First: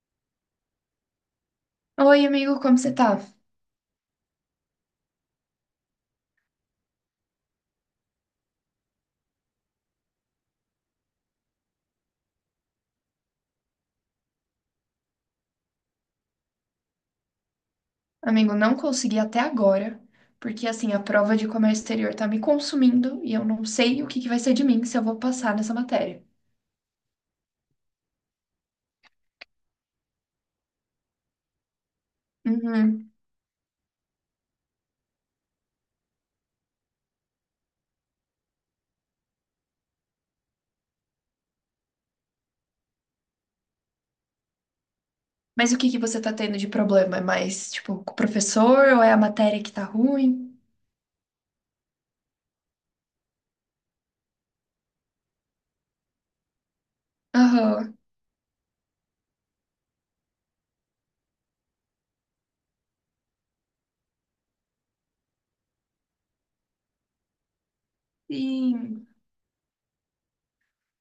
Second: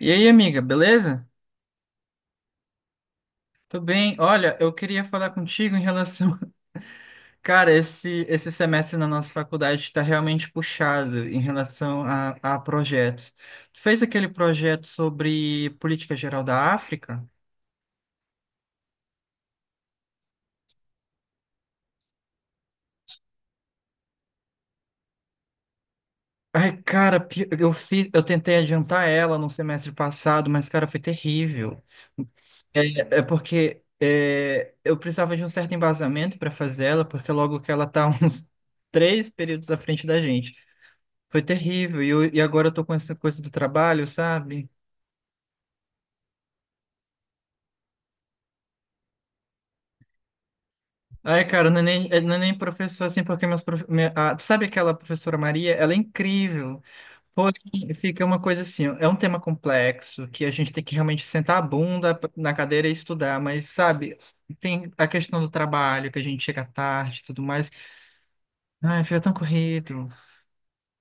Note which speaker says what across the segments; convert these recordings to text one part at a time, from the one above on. Speaker 1: E aí, amiga, beleza?
Speaker 2: Oi, amigo, como você tá?
Speaker 1: Tudo bem? Olha, eu queria falar contigo em relação. Cara, esse semestre na nossa faculdade está realmente puxado em relação a projetos. Tu fez aquele projeto sobre política geral da África?
Speaker 2: Amigo, não consegui até agora, porque assim, a prova de comércio exterior tá me consumindo e eu não sei o que que vai ser de mim se eu vou passar nessa matéria.
Speaker 1: Ai, cara, eu fiz, eu tentei adiantar ela no semestre passado, mas, cara, foi terrível.
Speaker 2: Uhum.
Speaker 1: Eu precisava de um certo embasamento para fazer ela, porque logo que ela tá uns três períodos à frente da gente. Foi terrível. E agora eu tô com essa coisa do trabalho, sabe?
Speaker 2: Mas o que que você tá tendo de problema? É mais, tipo, com o professor ou é a matéria que tá ruim?
Speaker 1: Ai, cara, não é nem professor assim, porque meus prof... minha- a- sabe aquela professora Maria? Ela é incrível. Porém,
Speaker 2: Aham.
Speaker 1: fica uma coisa assim, ó, é um tema complexo que a gente tem que realmente sentar a bunda na cadeira e estudar, mas sabe, tem a questão do trabalho, que a gente chega tarde e tudo mais. Ai,
Speaker 2: Sim,
Speaker 1: fica tão corrido.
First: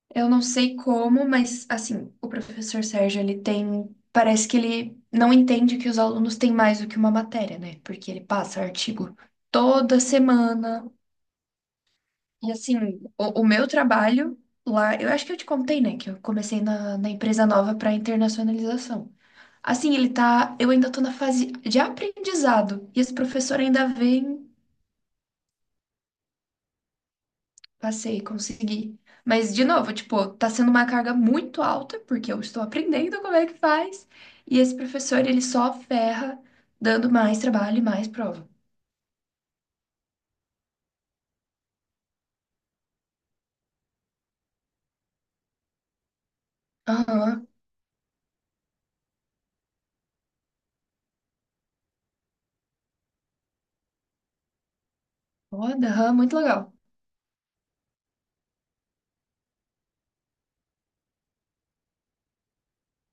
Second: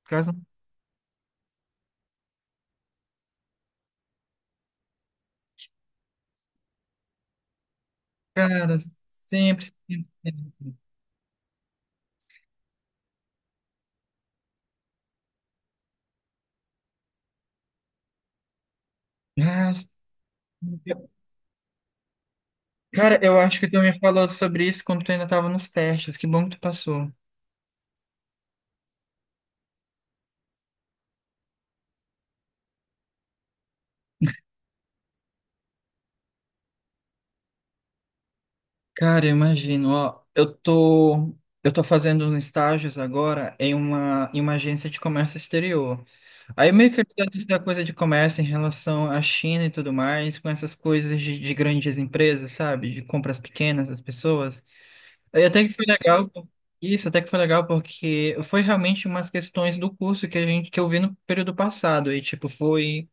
Speaker 1: Por
Speaker 2: eu
Speaker 1: causa-
Speaker 2: não sei como, mas assim, o professor Sérgio, ele tem, parece que ele não entende que os alunos têm mais do que uma matéria, né? Porque ele passa
Speaker 1: Cara,
Speaker 2: artigo
Speaker 1: sempre,
Speaker 2: toda
Speaker 1: sempre. sempre.
Speaker 2: semana. E assim, o meu trabalho lá, eu acho que eu te contei, né, que eu comecei na empresa nova para internacionalização.
Speaker 1: Ah,
Speaker 2: Assim, ele tá, eu ainda tô na fase de aprendizado e esse
Speaker 1: cara, eu acho
Speaker 2: professor
Speaker 1: que tu
Speaker 2: ainda
Speaker 1: me falou
Speaker 2: vem,
Speaker 1: sobre isso quando tu ainda tava nos testes. Que bom que tu passou.
Speaker 2: passei, consegui. Mas de novo, tipo, tá sendo uma carga muito alta porque eu estou aprendendo como é que faz e esse professor ele só ferra dando mais trabalho e mais prova.
Speaker 1: Cara, eu imagino, ó, eu tô fazendo uns estágios agora em uma agência de comércio exterior. Aí meio que eu sei
Speaker 2: Aham.
Speaker 1: da coisa de comércio em relação à China e tudo mais, com essas coisas de grandes empresas, sabe? De compras pequenas das pessoas. Aí até que foi
Speaker 2: Foda, aham,
Speaker 1: legal,
Speaker 2: muito
Speaker 1: pô.
Speaker 2: legal.
Speaker 1: Isso, até que foi legal porque foi realmente umas questões do curso que que eu vi no período passado. E tipo, foi...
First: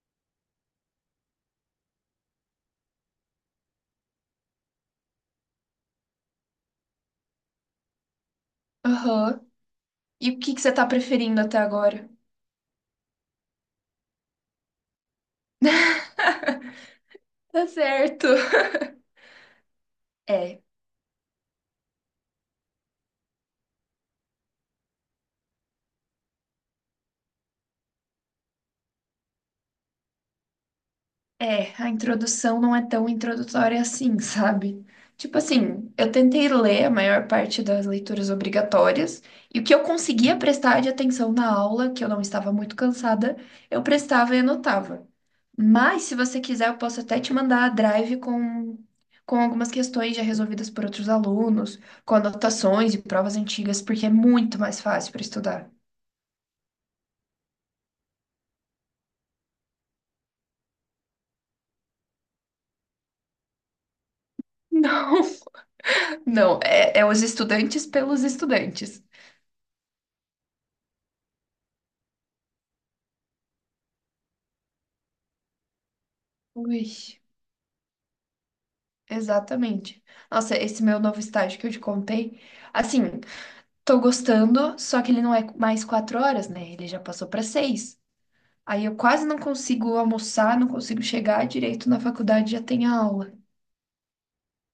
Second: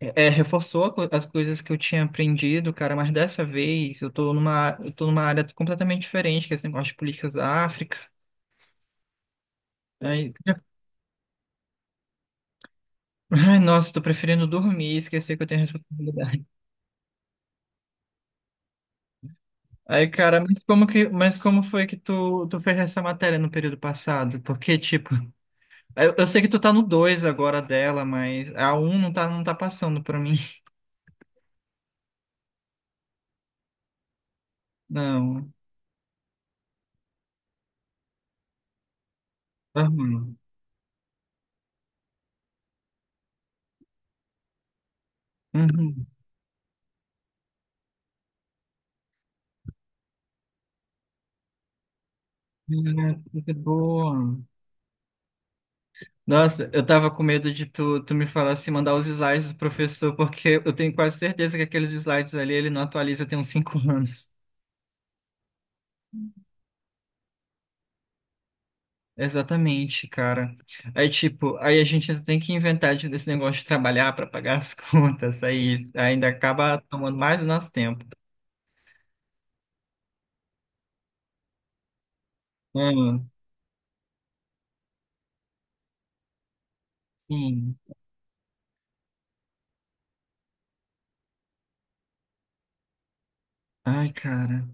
Speaker 1: É, reforçou as coisas que eu tinha aprendido, cara, mas dessa vez eu tô numa área completamente diferente, que é esse negócio de políticas da África.
Speaker 2: Aham. E
Speaker 1: Aí,
Speaker 2: o que que você tá preferindo até agora?
Speaker 1: ai, nossa, tô preferindo dormir e esquecer que eu tenho responsabilidade.
Speaker 2: Tá certo.
Speaker 1: Aí, cara,
Speaker 2: É.
Speaker 1: mas mas como foi que tu fez essa matéria no período passado? Porque, tipo, eu sei que tu tá no 2 agora dela, mas a um não tá passando pra mim.
Speaker 2: É, a introdução não é tão introdutória assim, sabe? Tipo
Speaker 1: Não,
Speaker 2: assim, eu tentei ler a maior parte das leituras obrigatórias, e o que eu
Speaker 1: tá ruim.
Speaker 2: conseguia prestar de atenção na aula, que eu não estava muito cansada, eu prestava e anotava. Mas,
Speaker 1: Uhum.
Speaker 2: se você quiser, eu posso até te mandar a drive com algumas questões já resolvidas por outros alunos, com anotações e
Speaker 1: Ah,
Speaker 2: provas
Speaker 1: que
Speaker 2: antigas, porque é
Speaker 1: boa.
Speaker 2: muito mais fácil para estudar.
Speaker 1: Nossa, eu tava com medo de tu me falar se mandar os slides do professor, porque eu tenho quase certeza que aqueles slides ali ele não atualiza tem uns cinco anos.
Speaker 2: Não, não, é, é os estudantes pelos estudantes.
Speaker 1: Exatamente, cara. Aí, tipo, aí a gente ainda tem que inventar desse negócio de trabalhar para pagar as contas, aí ainda acaba
Speaker 2: Ui.
Speaker 1: tomando mais do nosso tempo.
Speaker 2: Exatamente. Nossa, esse meu novo estágio que eu te contei, assim,
Speaker 1: Hum,
Speaker 2: tô gostando, só que ele não é mais 4 horas, né? Ele já passou pra
Speaker 1: sim.
Speaker 2: seis. Aí eu quase não consigo almoçar, não consigo chegar direito na faculdade, já tem aula.
Speaker 1: Ai, cara.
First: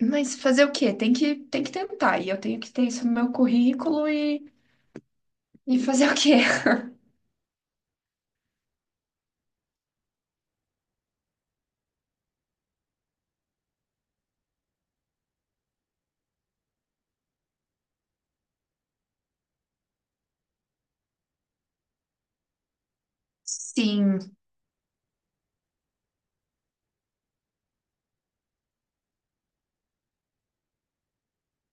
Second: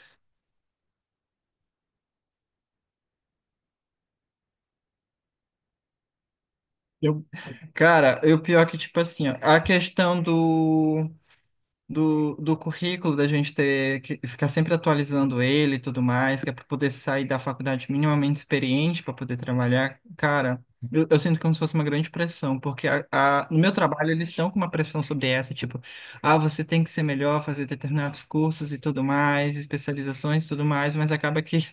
Speaker 2: Mas fazer o quê? Tem que tentar. E eu tenho que ter isso no meu currículo e fazer o quê?
Speaker 1: Eu, eu pior é que, tipo assim, ó, a questão do currículo, da gente ter que ficar sempre atualizando ele e tudo mais, que é para poder sair da faculdade minimamente experiente para poder trabalhar. Cara, eu sinto como se fosse uma grande pressão, porque no meu trabalho
Speaker 2: Sim,
Speaker 1: eles estão com uma pressão sobre essa, tipo, ah, você tem que ser melhor, fazer determinados cursos e tudo mais, especializações e tudo mais, mas acaba que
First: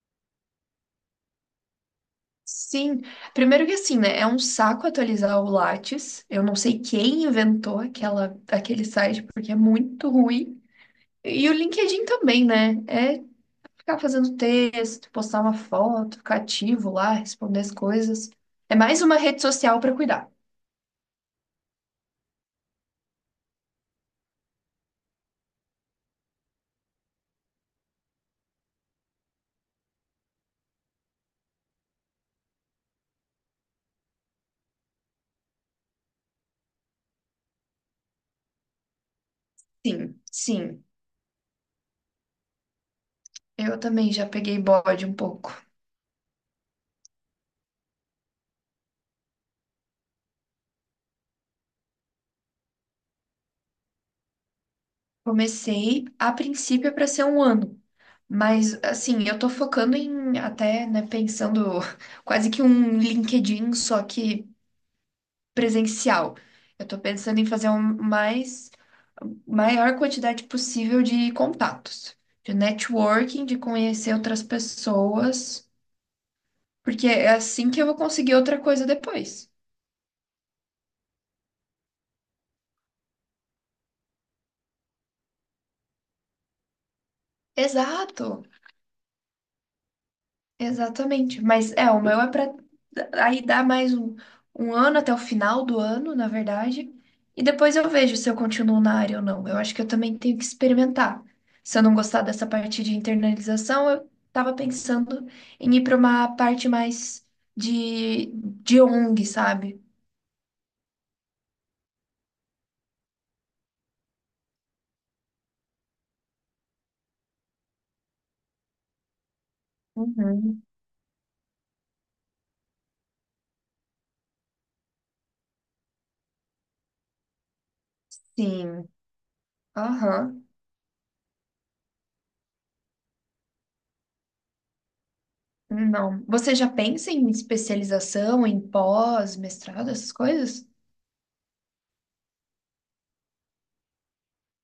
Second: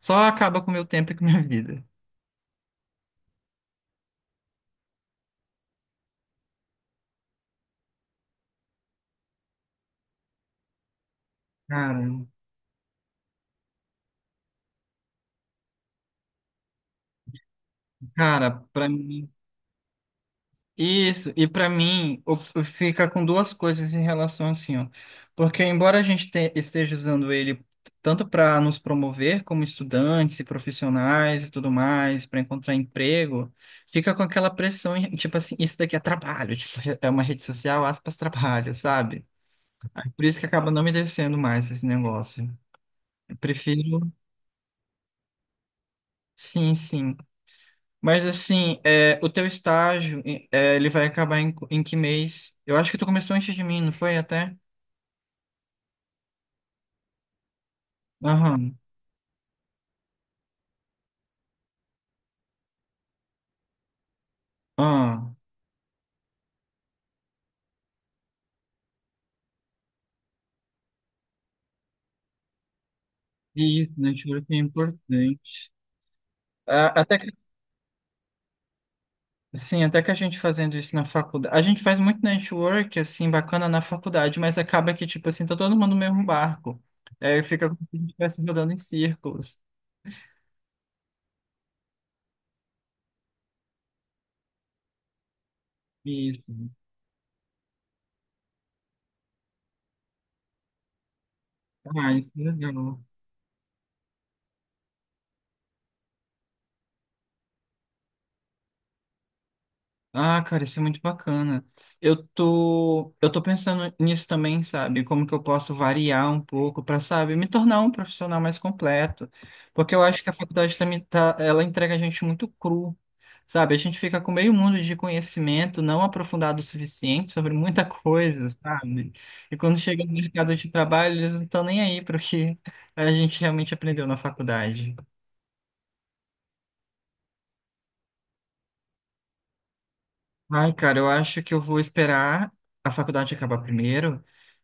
Speaker 1: só acaba com o meu tempo e com a minha vida.
Speaker 2: sim. Primeiro que assim, né? É um saco atualizar o Lattes. Eu não sei quem inventou aquela, aquele site, porque é muito ruim. E o LinkedIn
Speaker 1: Cara,
Speaker 2: também, né? É ficar fazendo texto, postar uma foto, ficar ativo lá, responder as coisas. É
Speaker 1: para
Speaker 2: mais uma
Speaker 1: mim.
Speaker 2: rede social para cuidar.
Speaker 1: Isso, e para mim fica com duas coisas em relação assim, ó. Porque embora a gente esteja usando ele tanto para nos promover como estudantes e profissionais e tudo mais, para encontrar emprego, fica com aquela pressão, tipo assim, isso daqui é trabalho, tipo, é uma rede social, aspas, trabalho, sabe?
Speaker 2: Sim,
Speaker 1: Por isso que acaba não
Speaker 2: sim.
Speaker 1: me descendo mais esse negócio. Eu
Speaker 2: Eu
Speaker 1: prefiro,
Speaker 2: também já peguei bode um pouco.
Speaker 1: sim, sim. Mas assim, é, o teu estágio, é, ele vai acabar em, em que mês? Eu acho que tu começou antes de mim, não foi até?
Speaker 2: Comecei a princípio para ser um ano,
Speaker 1: Aham,
Speaker 2: mas assim, eu tô focando em até, né, pensando quase que um LinkedIn, só que
Speaker 1: ah,
Speaker 2: presencial. Eu estou pensando em fazer um mais maior quantidade possível de contatos, de networking, de
Speaker 1: isso,
Speaker 2: conhecer outras
Speaker 1: network é importante.
Speaker 2: pessoas, porque
Speaker 1: Até que,
Speaker 2: é assim que eu vou conseguir outra coisa depois.
Speaker 1: sim, até que a gente fazendo isso na faculdade. A gente faz muito network, assim, bacana na faculdade, mas acaba que, tipo assim, tá todo mundo no mesmo barco. É, fica como se a gente
Speaker 2: Exato.
Speaker 1: estivesse rodando em círculos.
Speaker 2: Exatamente. Mas é, o meu é para aí dar mais um, um ano até o final do ano, na
Speaker 1: Isso.
Speaker 2: verdade. E depois eu vejo se eu continuo na área ou não. Eu acho que eu também tenho que experimentar. Se eu não
Speaker 1: Ah,
Speaker 2: gostar
Speaker 1: isso é
Speaker 2: dessa parte de
Speaker 1: legal.
Speaker 2: internalização, eu tava pensando em ir para uma parte mais de, de ONG, sabe?
Speaker 1: Ah, cara, isso é muito bacana. Eu tô pensando nisso também, sabe? Como que eu posso variar um pouco para, sabe, me tornar um profissional mais completo. Porque eu acho que a
Speaker 2: Uhum,
Speaker 1: faculdade também tá, ela entrega a gente muito cru, sabe? A gente fica com meio mundo de conhecimento não aprofundado o suficiente sobre muita coisa,
Speaker 2: sim.
Speaker 1: sabe? E quando chega no
Speaker 2: Aham.
Speaker 1: mercado de trabalho, eles não estão nem aí para o que a gente realmente aprendeu na faculdade.
Speaker 2: Não. Você já pensa em especialização, em pós, mestrado, essas coisas?
Speaker 1: Ai, cara, eu acho que eu vou esperar a faculdade acabar primeiro.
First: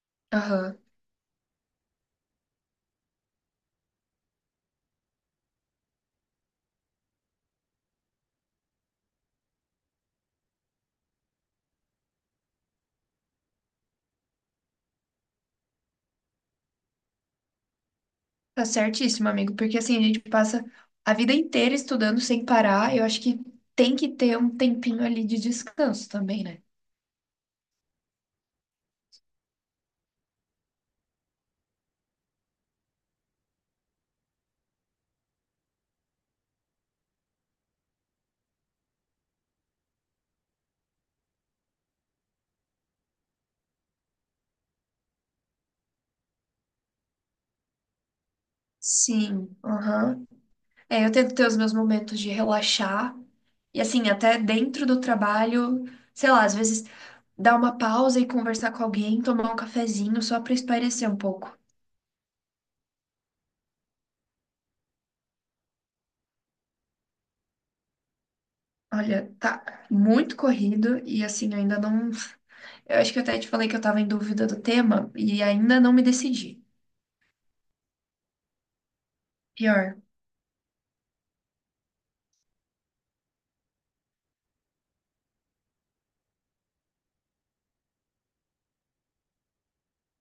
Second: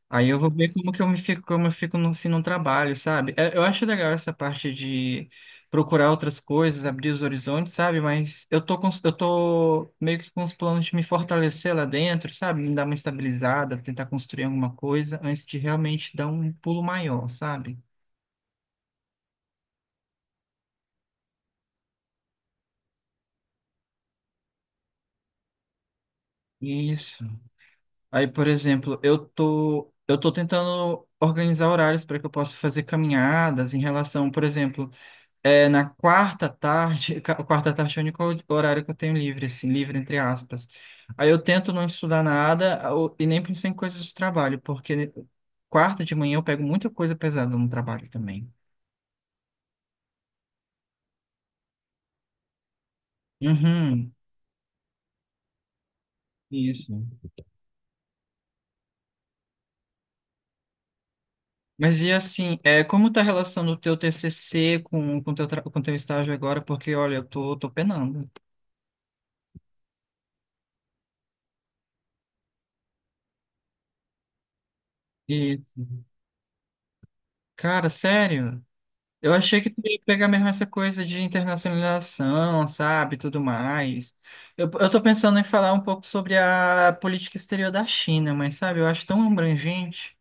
Speaker 1: Aí eu vou ver
Speaker 2: Aham.
Speaker 1: como que eu me fico, como eu fico no, se não trabalho, sabe? É, eu acho legal essa parte de procurar outras coisas, abrir os horizontes, sabe? Mas eu tô com, eu tô meio que com os planos de me fortalecer lá dentro, sabe? Me dar uma estabilizada, tentar construir alguma coisa antes de realmente dar um pulo maior, sabe?
Speaker 2: Tá certíssimo, amigo, porque assim, a gente passa a vida inteira estudando sem parar. Eu acho que tem que ter um tempinho ali de descanso também, né?
Speaker 1: Isso. Aí, por exemplo, eu tô tentando organizar horários para que eu possa fazer caminhadas em relação, por exemplo, é, na quarta tarde, quarta tarde é o único horário que eu tenho livre, assim, livre entre aspas. Aí eu tento não estudar nada e nem pensar em coisas de trabalho, porque quarta de manhã eu pego muita coisa pesada no trabalho também.
Speaker 2: Sim, aham. É, eu tento ter os meus momentos de relaxar. E assim,
Speaker 1: Uhum,
Speaker 2: até dentro do trabalho, sei lá, às vezes
Speaker 1: isso.
Speaker 2: dar uma pausa e conversar com alguém, tomar um cafezinho só pra espairecer um pouco.
Speaker 1: Mas e assim, é, como tá a relação do teu TCC com o teu, com teu estágio agora? Porque, olha, eu tô, tô penando.
Speaker 2: Olha, tá muito corrido e assim, eu ainda não. Eu acho que eu até te falei que eu tava em dúvida do tema e
Speaker 1: Isso.
Speaker 2: ainda não me decidi.
Speaker 1: Cara, sério? Eu achei que tu ia
Speaker 2: Pior.
Speaker 1: pegar mesmo essa coisa de internacionalização, sabe, tudo mais. Eu tô pensando em falar um pouco sobre a política exterior da China, mas sabe, eu acho tão abrangente.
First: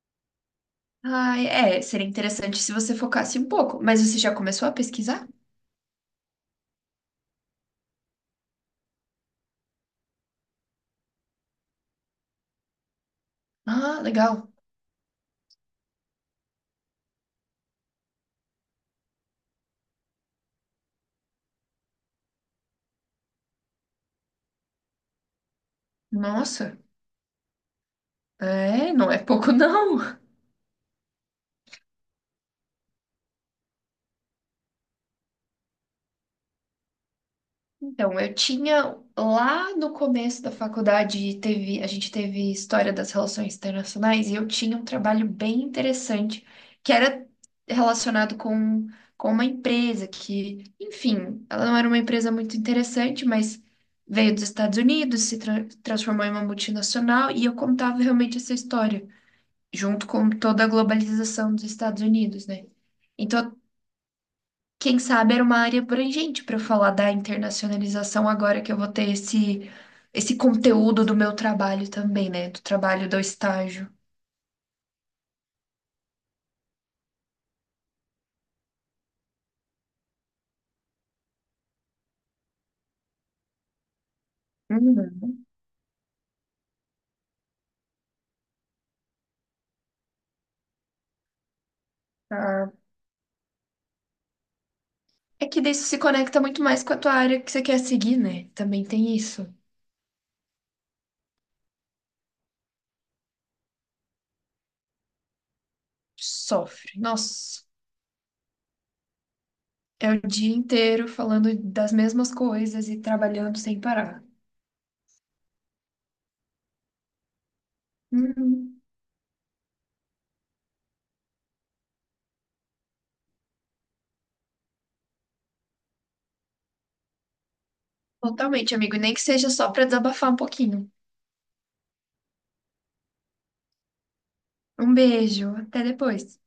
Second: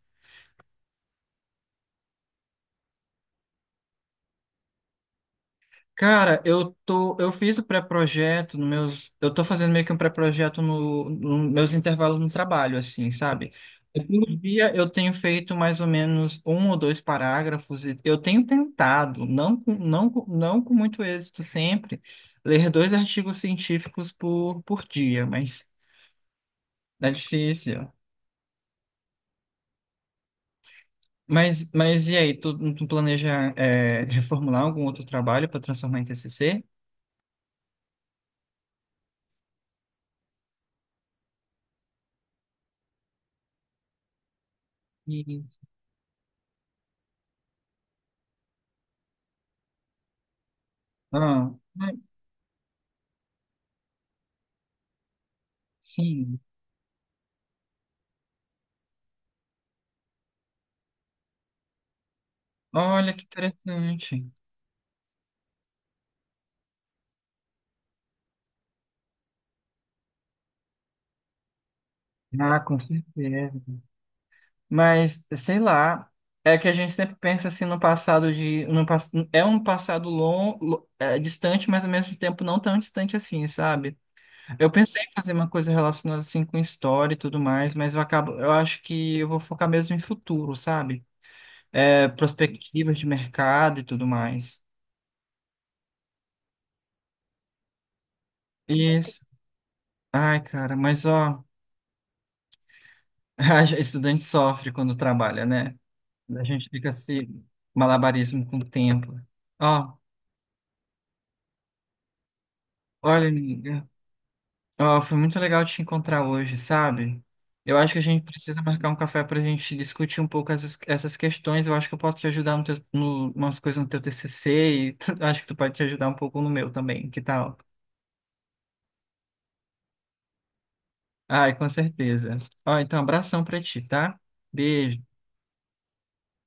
Speaker 2: Ai, é, seria interessante se você focasse um pouco. Mas você já começou a pesquisar?
Speaker 1: Cara, eu tô, eu fiz o pré-projeto no meus, eu tô fazendo meio que um pré-projeto no meus intervalos no trabalho, assim, sabe?
Speaker 2: Ah,
Speaker 1: Por
Speaker 2: legal.
Speaker 1: dia eu tenho feito mais ou menos um ou dois parágrafos e eu tenho tentado, não com muito êxito sempre, ler dois artigos científicos por dia, mas
Speaker 2: Nossa,
Speaker 1: é difícil.
Speaker 2: é, não é pouco não.
Speaker 1: Mas e aí, tu planeja é, reformular algum outro trabalho para transformar em TCC?
Speaker 2: Então, eu tinha lá no começo da faculdade, teve, a gente teve história das relações internacionais e eu tinha um trabalho
Speaker 1: Isso.
Speaker 2: bem interessante que era relacionado com uma empresa que, enfim,
Speaker 1: Ah,
Speaker 2: ela não era
Speaker 1: mas-
Speaker 2: uma empresa muito interessante, mas veio dos Estados Unidos, se tra- transformou em
Speaker 1: sim.
Speaker 2: uma multinacional e eu contava realmente essa história, junto com toda a globalização dos Estados Unidos, né?
Speaker 1: Olha que
Speaker 2: Então,
Speaker 1: interessante.
Speaker 2: quem sabe era uma área abrangente para eu falar da internacionalização agora que eu vou ter esse esse conteúdo do meu trabalho também, né?
Speaker 1: Ah,
Speaker 2: Do
Speaker 1: com
Speaker 2: trabalho do
Speaker 1: certeza.
Speaker 2: estágio.
Speaker 1: Mas, sei lá, é que a gente sempre pensa assim no passado de. No, pass- É um passado longo, distante, mas ao mesmo tempo não tão distante assim, sabe? Eu pensei em fazer
Speaker 2: Uhum,
Speaker 1: uma coisa relacionada assim com história e tudo mais, mas eu acabo, eu acho que eu vou focar mesmo em futuro, sabe? É,
Speaker 2: tá.
Speaker 1: perspectivas de mercado e tudo mais.
Speaker 2: É que daí isso se conecta muito mais com a tua área que você quer seguir, né? Também tem
Speaker 1: Isso.
Speaker 2: isso.
Speaker 1: Ai, cara, mas ó, estudante sofre quando trabalha, né? A gente fica
Speaker 2: Sofre.
Speaker 1: se
Speaker 2: Nossa,
Speaker 1: malabarismo com o tempo. Ó,
Speaker 2: é o dia inteiro falando das mesmas coisas e
Speaker 1: olha,
Speaker 2: trabalhando sem
Speaker 1: amiga,
Speaker 2: parar.
Speaker 1: ó, foi muito legal te encontrar hoje, sabe? Eu acho que a gente precisa
Speaker 2: Uhum,
Speaker 1: marcar um café para a gente discutir um pouco essas questões. Eu acho que eu posso te ajudar no teu, no, umas coisas no teu TCC e acho que tu pode te ajudar um pouco no meu também. Que tal?
Speaker 2: totalmente, amigo. E nem que seja só para desabafar um pouquinho.
Speaker 1: Ai, com certeza. Ó, então, abração para ti, tá?
Speaker 2: Um
Speaker 1: Beijo.
Speaker 2: beijo, até depois.